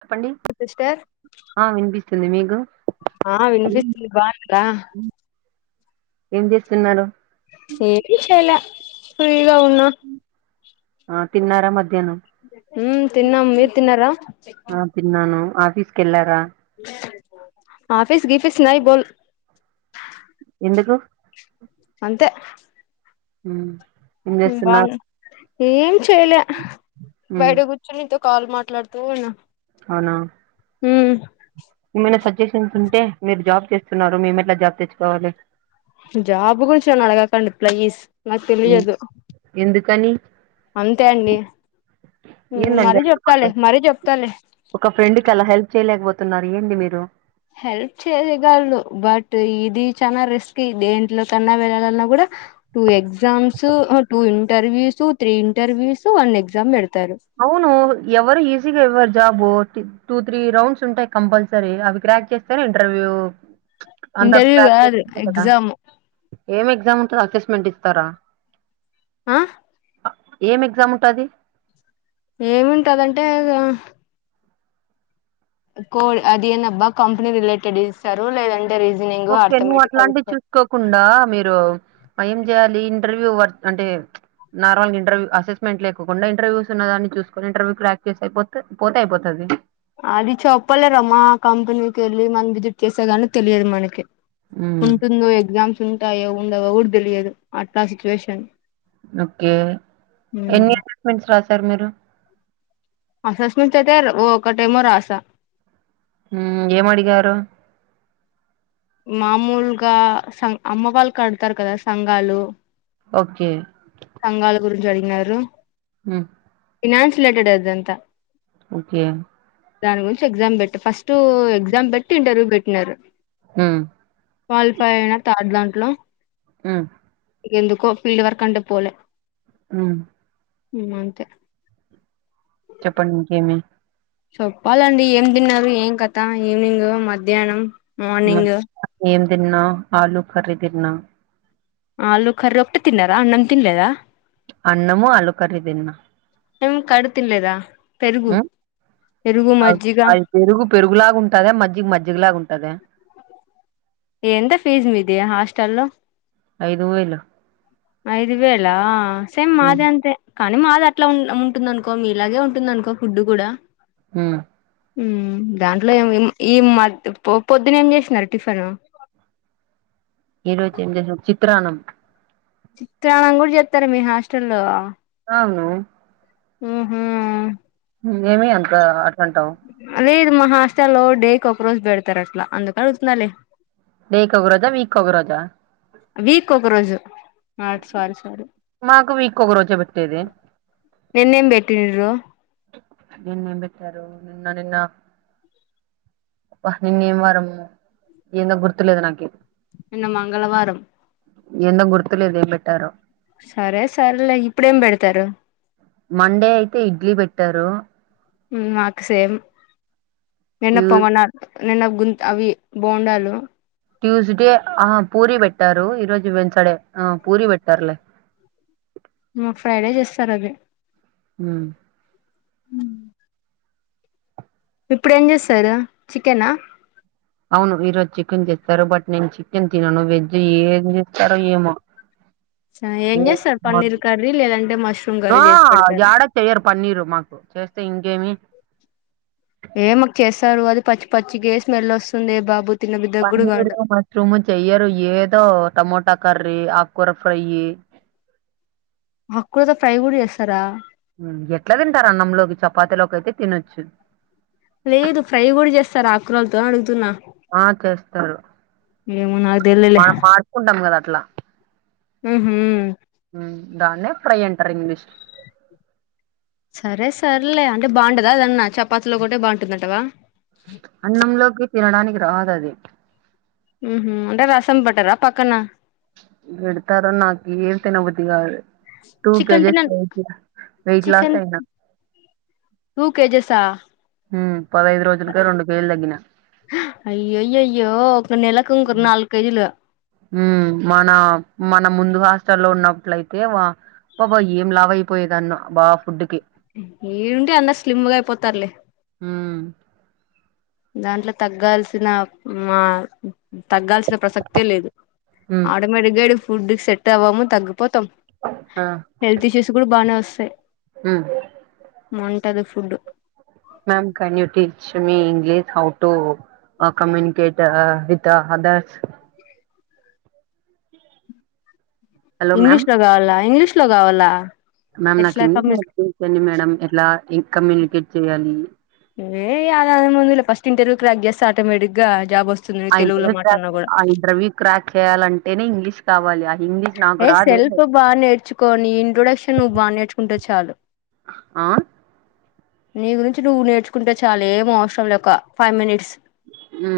చెప్పండి సిస్టర్ ఆ వినిపి ఉంది మీకు ఆ వినిపిస్తోంది బాన్నారా ఏం చేస్తున్నారు ఏటిచెయలా అ కావున్నా ఆ తిన్నారా మ ఉమ్ తిన్నం మీరు తిన్నార ఆఫీస్ కెళ్లారా ఆఫీస్ గిఫిస్ నై బోల్ ఎందుకు అంతే హ బాగును ఏం చేయలే ఉమ్, బయట కూర్చునితో కాల్ మాట్లాడుతూన్న అవునా హ ఏమైనా సజెషన్స్ ఉంటే మీరు జాబ్ చేస్తున్నారు మేము ఎట్లా జాబ్ తెచ్చుకోవాలి జాబ్ గురించి నన్ను అడగకండి ప్లీస్ నాకు తెలియదు కానీ అంతే అండి మ్ ఏందండి మరీ చెప్తాలి అట్లా? మరీ చెప్తాలి తున్నారు ఏంది మీరు హెల్ప్ చేయగలను, బట్ ఇది చాల రిస్కీ దేంట్లో కన్నా వెళ్ళాలన్నా కూడా టూ ఎగ్జామ్స్, అహ్ two interviews three interviews one exam పెడతు అవును ఎవరు ఈజీగా ఎవరు జాబు టూ త్రీ రౌండ్స్ ఉంటాయి కంపల్సరీ అవి క్రాక్ చేస్తేనే ఇంటర్వ్యూ అంత ఇంటర్వ్యూ ప్రాక్టీస్ కాదు తుంది కదా ఎగ్జామ్ తో అసెస్మెంట్ ఇస్తారా ఆ ఏం ఎగ్జామ్ ఉంటాది ఏమింటదంటే గ కోల్ అదేన అబ్బా కంపెనీ రిలేటెడ్ ఇస్తారు లేదం ఓకే నువ్వు అట్లాంటివి చూసుకోకుండా మీరు ఏం చేయాలి, ఇంటర్వ్యూ వర్క్ అంటే ప్చ్ నార్మల్ గా ఇంటర్వ్యూ అసెస్మెంట్ లేకుండా ఇంటర్వ్యూస్ ఉన్న దాన్ని చూసుకొని ఇంటర్వ్యూ క్రాక్ చేసి పోతే అయిపోతాది. అది చెప్పలేరమ్మా కంపెనీకి వెళ్ళి మనం విజిట్ చేసేదాని తెలియదు మనకి మ్మ్ ఉంటుంది ఎగజామ్స్ ఉంటాయో ఉండవు కూడా తెలియదు అట్లా సిచ్యువేషన్ ఓక్కే తరు మీరు అసెస్మెంట్స్ చయితే ఓకటేమో రాసా హు ఏమడిగారు మామూలుగా సం అమ్మ వాళ్ళు కడతారు కదా సంఘాలు ఓకే సంఘాల గురించి అడినారు హు ఫినాన్స్ రిలేటెడ్ అదంతా ఓకే దాని గురించి ఎగ్జామ్ పెట్ట ఫస్ట్ ఎగ్జామ్ పెట్టి ఇంటర్వ్యూ పెట్టినారు హ క్వాలిఫై అయినా థర్డ్ దాంట్లో ఆ ఎందుకో ఫీల్డ్ వర్క్ అంటే పోలే అ ఉమ్ అంతే చెప్పండి ఇంకేమి చెప్పాలండి ఏం తిన్నారు ఏం కథ ఈవినింగ్ మధ్యాహ్నం హ్మ్. మార్నింగ్ ఏం తిన్నా ఆలూఖర్రీదిన్నా ఆళ్లు ఖర్రీ ఒక్కటే తిన్నారా అన్నం తినలేదా అన్నము ఆలుకర్రీ తిన్నా నిం కడుతినలేదా అ అది పెరుగు పెరుగులాగా ఉంటద మజ్జిగ మజ్జిగ లాగా ఉంటద ఎంత ఫీజు మీది హాస్టల్లో ఐదువేలో ఐదు వేలా సేమ్ ఉమ్, మాది అంతే కాని మాదట్ల ఉన్ ఉంటుందనుకో మీలాగే ఉంటుందనుకో ఫుడ్డు కూడా హ్మ్మ్ మ్మ్ దాంట్లో ఏమో ఈమ్ ఈయమ్మాద్ పో పొద్దునేం జేస్నారు టిఫిను ఈ రోజు ఏం చేసాం చిత్రాన్నం చిత్రానం గుడ జేత్తర మీ హాస్టల్ల్లో అవును మ్మ్ హు మ్మ్ ఏమి అంతార్ లేదు మా హాస్టల్లో డే కొక్రోజ్ బెడ్తారట్లా అందుకడుతున్నాలే డే కొగ రోజా వీక్ కొగరోజా అట్ స్వారీ స్వారీ రోజే పెట్టేది నిన్నేం పెట్టారు నిన్న నిన్న నిన్నేం వారము ఏందో గుర్తులేదు నాకి నిన్న మంగళవారం ఎందో గుర్తులేదు ఏం పెట్టారో సరే సర్లే ఇప్పుడేం పెడతారు మండే అయితే ఇడ్లీ పెట్టారు మ్మ్ మాకు సేమ్ వెన్న ట్యూ పొంగనాల్ నేనవ్ గుంత అవి బొండాలు ట్యూస్డే ఆ పూరి పెట్టారు ఈరోజు వెన్సడే ఆ పూరి పెట్టార్లే మాక్ ఫ్రైడే చేస్తారది మ్మ్ మ్మ్ ఇప్పుడేం చేస్తారు చికెనా అవును ఈరోజు చికెన్ జెస్తారు బట్ నేను చికెన్ తినను వెజ్ ఏం జేస్తారో ఏమో ఏం చేస్తారు పన్నీర్ కర్రీ లేదంటే మష్రూమ్ ఆ కర్రీ చేసి పెడతారు యాడ చెయ్యరు పన్నీరు మాకు చేస్ తె ఇంగేమి ఏమక్ చేస్తారు అది పచ్చి పచ్చిగే స్మెల్ వస్తుందే బాబు తినబుద్ధి కూడా కాదు పన్నీరు మష్రూము చెయ్యరు ఏదో టమోటా కర్ రీ ఆక్కూర ఫ్రై ఆక్కూరతో ఫ్రై గుడ జేస్తరా మ్మ్ ఎట్ల తింటారు అన్నంలోకి చపాతిలోకైతే తినొచ్చు లేదు ఫ్రై గుడ చేస్తారా ఆక్కురల్తో అనడుగుతున్నా ఆ చేస్తరు ఏమో నాకు తెలీలే మనం మాడ్చుకుంటాం కదా అట్లా ఉహు మ్మ్ దాన్నే ఫ్రై అంటరు ఇంగ్లీష్ సరే సర్లే అంటే బాండదా అదన్నా చపాతిలొకటే బాంటుందంటవా అన్నం లోకి తినడానికి రాదది మ్మ్ హు అంటే రసం బట్టరా పక్కన గడ్తారో నాకు ఏం తినబుద్ధి కాదు చికెన్ తినను వెయిట్ లాస్ చికెన్ అయినా. టూ కేజేసా హ్మ్. రోజులకే కేజీలు తగ్గినా. అయ్యోయ అయ్యో ఒక నెలాకుకరు నాలు క కేజీలు ఉమ్ మన మన ముందు హాస్టల్లో ఉన్నప్పులయితే బబ ఏం లావయిపోయేదన్న బాబ ఫుడ్ క ఏడుంటే అందరు స్లిమ్గా అయిపోతారులే హ దాంట్లో తగ్గాల్సిన మా తగ్గాల్సిన ప్రసక్తే లేదు ఉమ్ ఆటోమేటిక్గా ఫుడ్కి సెట్ అవ్వము తగ్గ పోతాం ఆ హెల్త్ ఇష్యూస్ కూడా బాగా వస్తాయి ఉమ్ మంటది food ma'am can you teach me English how to communicate with others hello ma'am English లో కావాల ఇంగ్లీష్ ట్ లో కావాల మ్యామ్ నాకు ఇంగ్లీష్యండి మేడం ఎట్లా కమ్యూనికేట్ చెయాలి ఏవదందు ఫస్ట్ ఇంటర్వ్యూ క్రా గెస్ ఆటోమేటిక్గా జాబ్ వస్త ఆ ఇంటర్వ్యూ కక్ ఆ ఇంటర్వ్యూ క్రాక్ చేయాలంటేనే ఇంగ్లీష్ కావాలి ఇంగ్లీష్ నాకు ఏ రాదే సెల్ఫ్ బాగా నేర్చుకోని ఇంట్రొడక్షన్ నువ్వు బాగా నేర్చుకుంట చాలు ఆ నీ గురించి నువ్ నేర్చుకుంటే చాల ఏం అవసరం లే ఒక ఫైవ్ మినిట్స్ మ్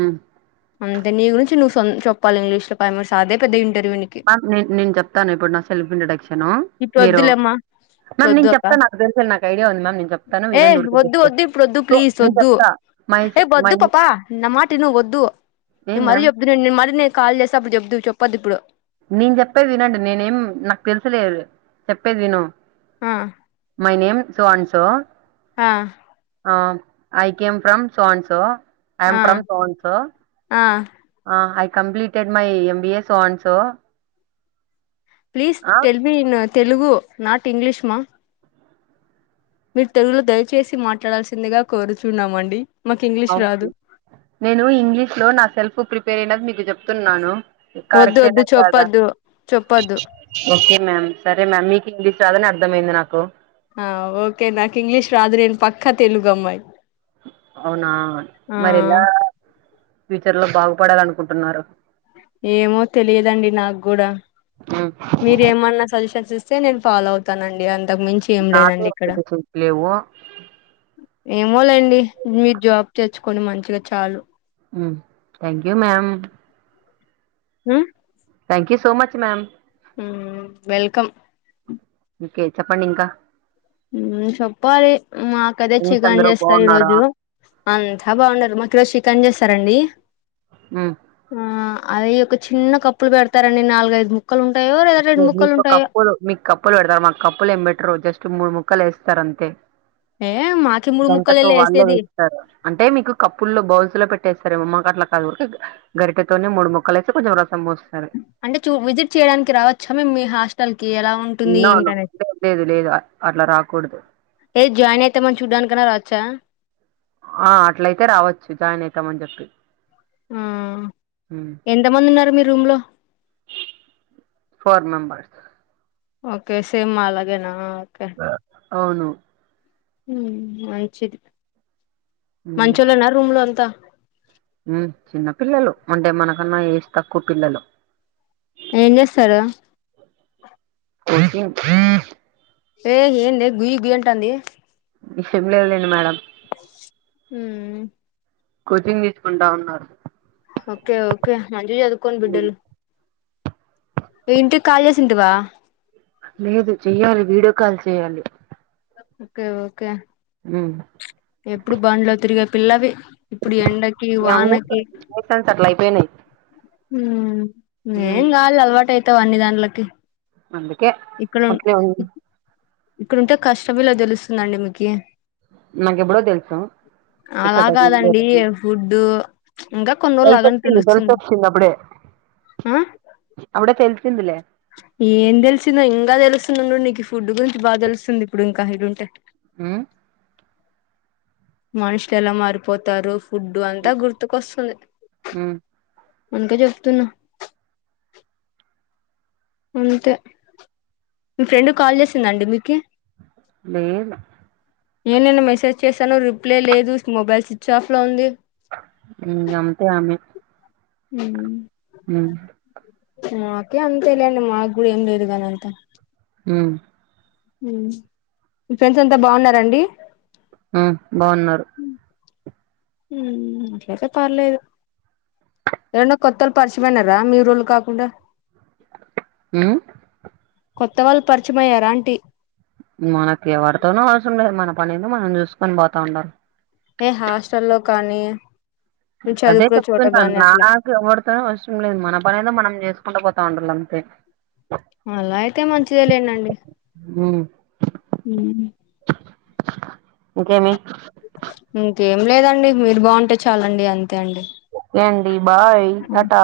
అంతే నీ గురించి నువ్వు చెప్పాలి ఇంగ్లీష్ లో కాైమర్స్ అదే పెద్ద ఇంటి రుమినికి మ్యామ్ నేను నేను చెప్తాను ఇప్పుడు నా సెల్ఫ్ ఇంట్రొడక్షను ఇప్పుడు మీరు వద్దులేమ్మా ఇప్పుడు మ్యామ్ వద్దు నేను అక్క చెప్తాను నాకు తెలిస నాకు ఐడియా ఉంది మ్యామ్ నేను చెప్తాను ఏ వనం వద్దు ఊరికిస్ వద్దు ఇప్పుడు వద్దు సో ప్లీజ్ నేను వద్దు చెప్తా మై ఏ మై వద్దు పాపా నా మాట ఏ మ్యామ్ మరి నేను కాల్ చేసే అప్పుడు చెబదు చెప్పద్దు ఇప్పుడు నేను చెప్పేది వినండి నేనేం నాకు తెలిసలేదు చెప్పేది విను ఆ మైనేం స అన్ so uh I came from so and so I'm uh from so and so uh completed my MBS so and so please tell న్ తెలుగు నాట్ ఇంగ్లీష్మా మీరు తెలులో దయచేసి మాట్లాడాల్సిందిగా కోరుచున్నామండి మాకు ఇంగ్లీష్ రాదు అవుకే నేను ఇంగ్లీష్ లో నా సెల్ఫ్ ప్రిపేర్ మీ చెప్తున్నాను వద్దు వద్దు కరెక్టేనా కాదా చెప్పొద్దు చెప్పొద్దు మ్యామ్ సరే మ్యామ్ మీకు ఇంగ్లీష్ రాదని అర్థమైంది నాకు ఆ ఓకే నాకు ఇంగ్లీష్ రాదు నేను పక్క తెలుగు అమ్మాయి అవునా మరి ఆ ఎలా ఫ్యూచర్ లో బాగు పడాలనుకుంటున్నారు ఏమో తెలియదండి నాకు గూడ మీరేమన్నా సజెషన్స్ ఇస్ స్తే నేను ఫాలో అవుతానండి అన్ నాకు పెద్ద సూక్ లేవు ఏమోలేండి మీరు జాబ్ తెచ్చుకొని మంచిగా చాలు హు thank you ma'am hmm thank you so much ma'am hmm welcome okay చెప్పండి ఇంకా హ్మ్ చెప్పాలి మాకదే ఫ్రెండ్స్ చికన్ అందరూ చేస్తారు ఈ బాగున్నారా రోజు అంతా బాగున్నారూ మాకు ఈ రోజు చి పని చేస్తారండి ఆ అవి ఒక చిన్న కప్పులు పెడతారండి నాలుగైదు ము ఏ మీకు కప్పులు మీకు కప్పులు పెడతారు మా కప్పు లు ఏం బెట్టారు జస్ట్ మూడు ముక్ ముక్కలేస్తారు అంతే ఏ మాకి మూడు గరిటతో ముక్కలేలే వాళ్లే వేసేది వేస్తారు అంటే మీకు కప్పుల్లో బౌల్స్ లో పెట్ వేస్తారుఏమో మాకు అట్లా కాదు గరిటితోనే మూడు ముక్కలు వేస్తే కొంచం రసం పోస్తారు అంటే చూ విజిట్ చేయడానికి రావచ్ చా మేం మీ హాస్టల్ కి ఎలా ఉంటుంది నో నో ఏంటనేది లేదు లేదు లేదు అట్లా రాకూడదు ఏది జాయిన్ అయితే మరి చూడ్డానికన్నా రా చ్చ ఆ అట్లైతే రావచ్చు జాయిన్ అయితామని చెప్పి ఊ ఎంత మంది ఉన్నారు మీ రూం లో ఫోర్ మెంబర్స్ ఓకే సేమ్ మాలాగే నా అవును ఊ మంచిది మంచోళ్ళేనా రూం లో త ఊ చిన్న పిల్లలు అంటే మనకన్నా ఏజ్ తక్కువ పిల్లలు ఏం చేస్తారు [unintelligible] ఏ ఎందే గుయ గుంట అంది ఈ సేమ్ లేద్లేండి మేడమ్ హ కోచింగ్ తీసుకుంటా ఉన్నారు ఓకే ఓకే మంచిగా చదుకొని ఉమ్, బిడ్డలు ఇంటికి కాల్ చేసిందివా లేదు చెయ్యాలి వీడియో కాల్ చెయ్యాలి ఓకే ఓకే ఉ ఎప్పుడు బండ్లో తిరిగ పిల్లవి ఇప్పుడు ఎండకి వానకి జనరేషన్స్ అట్లా అయిపోయినాయి ఉ ఏం మ్మ్ కదిలే అలవాటై మత్త అన్ని దాంట్లోకి అందుకే అట్లే ఇక్కడుంటే కష్టం విలువ తెలుస్తుందండి మీకి నాకెప్పుడో తెలుసు ఇక్కడ అలా కాదండి [unintelligible] ఫుడ్ ఇంకా కొన్ని రోజులు ఆగండి తెలిసొచ్చింది తెలుస్తుంది తెలిసొచ్చింది అప్పుడే ఆ అప్పడికే చిందులే ఏం తెలిసిందో ఇంకా తెలుస్తుది ఉండుండూ నీకు ఫుడ్ గురించి బాగా తెలుస్తుంది ఇప్పుడు ఇంకా ఇడుంటే మ్మ్ మనుషులు ఎలా మారిపోతారు ఫుడ్డు అంతా గుర్తుకొస్తుంది మ్మ్ అంత చెప్తున్నా అంతే మీ ఫ్రెండ్ కాల్ చేసిందండి మీకి లేదు ఏ నేను మెసేజ్ చేశాను రిప్లై లేదు మొబైల్ స్విచ్ ఆఫ్ లో ఉంది గంతే అమ్మే మ్మ్ హ మాకే అంతేలాండి మాకు కూడా ఏం లేదు అంత మ్మ్ మీ ఫ్రెండ్స్ అంతా బాగున్నారండి ఆ బాగున్నారు అట్లయితే పర్లేదు ఎవరైనా కొత్త వాళ్ళ పరిచయమైనార మీ ఊరోలు కాకుండా మ్మ్ కొత్త వాళ్ళు పరిచయమ అయ్యారు అంటి మనకి ఎవడితోనో అవసరంలేదు మన పని ఏందో మనం చూసుకొని పోతా ఉండాలి ఏ హాస్టల్లో కానీ మీరు అదే చదువుకునే చోట చెప్తున్నా గాని అట్లా నాకు ఎవరితోనూ అవసరం లేదు మన పనిఏందో మనం చేసుకుంటా పోం తాండలంతే అలా అయితే మంచిదే లేండండి హ్మ్ హ్మ్ ఇంకేమి ఇంకేం లేదండి మీరు బాగుంటే చాలండి అం ఒక అండీ బాయ్ ఆ టాటా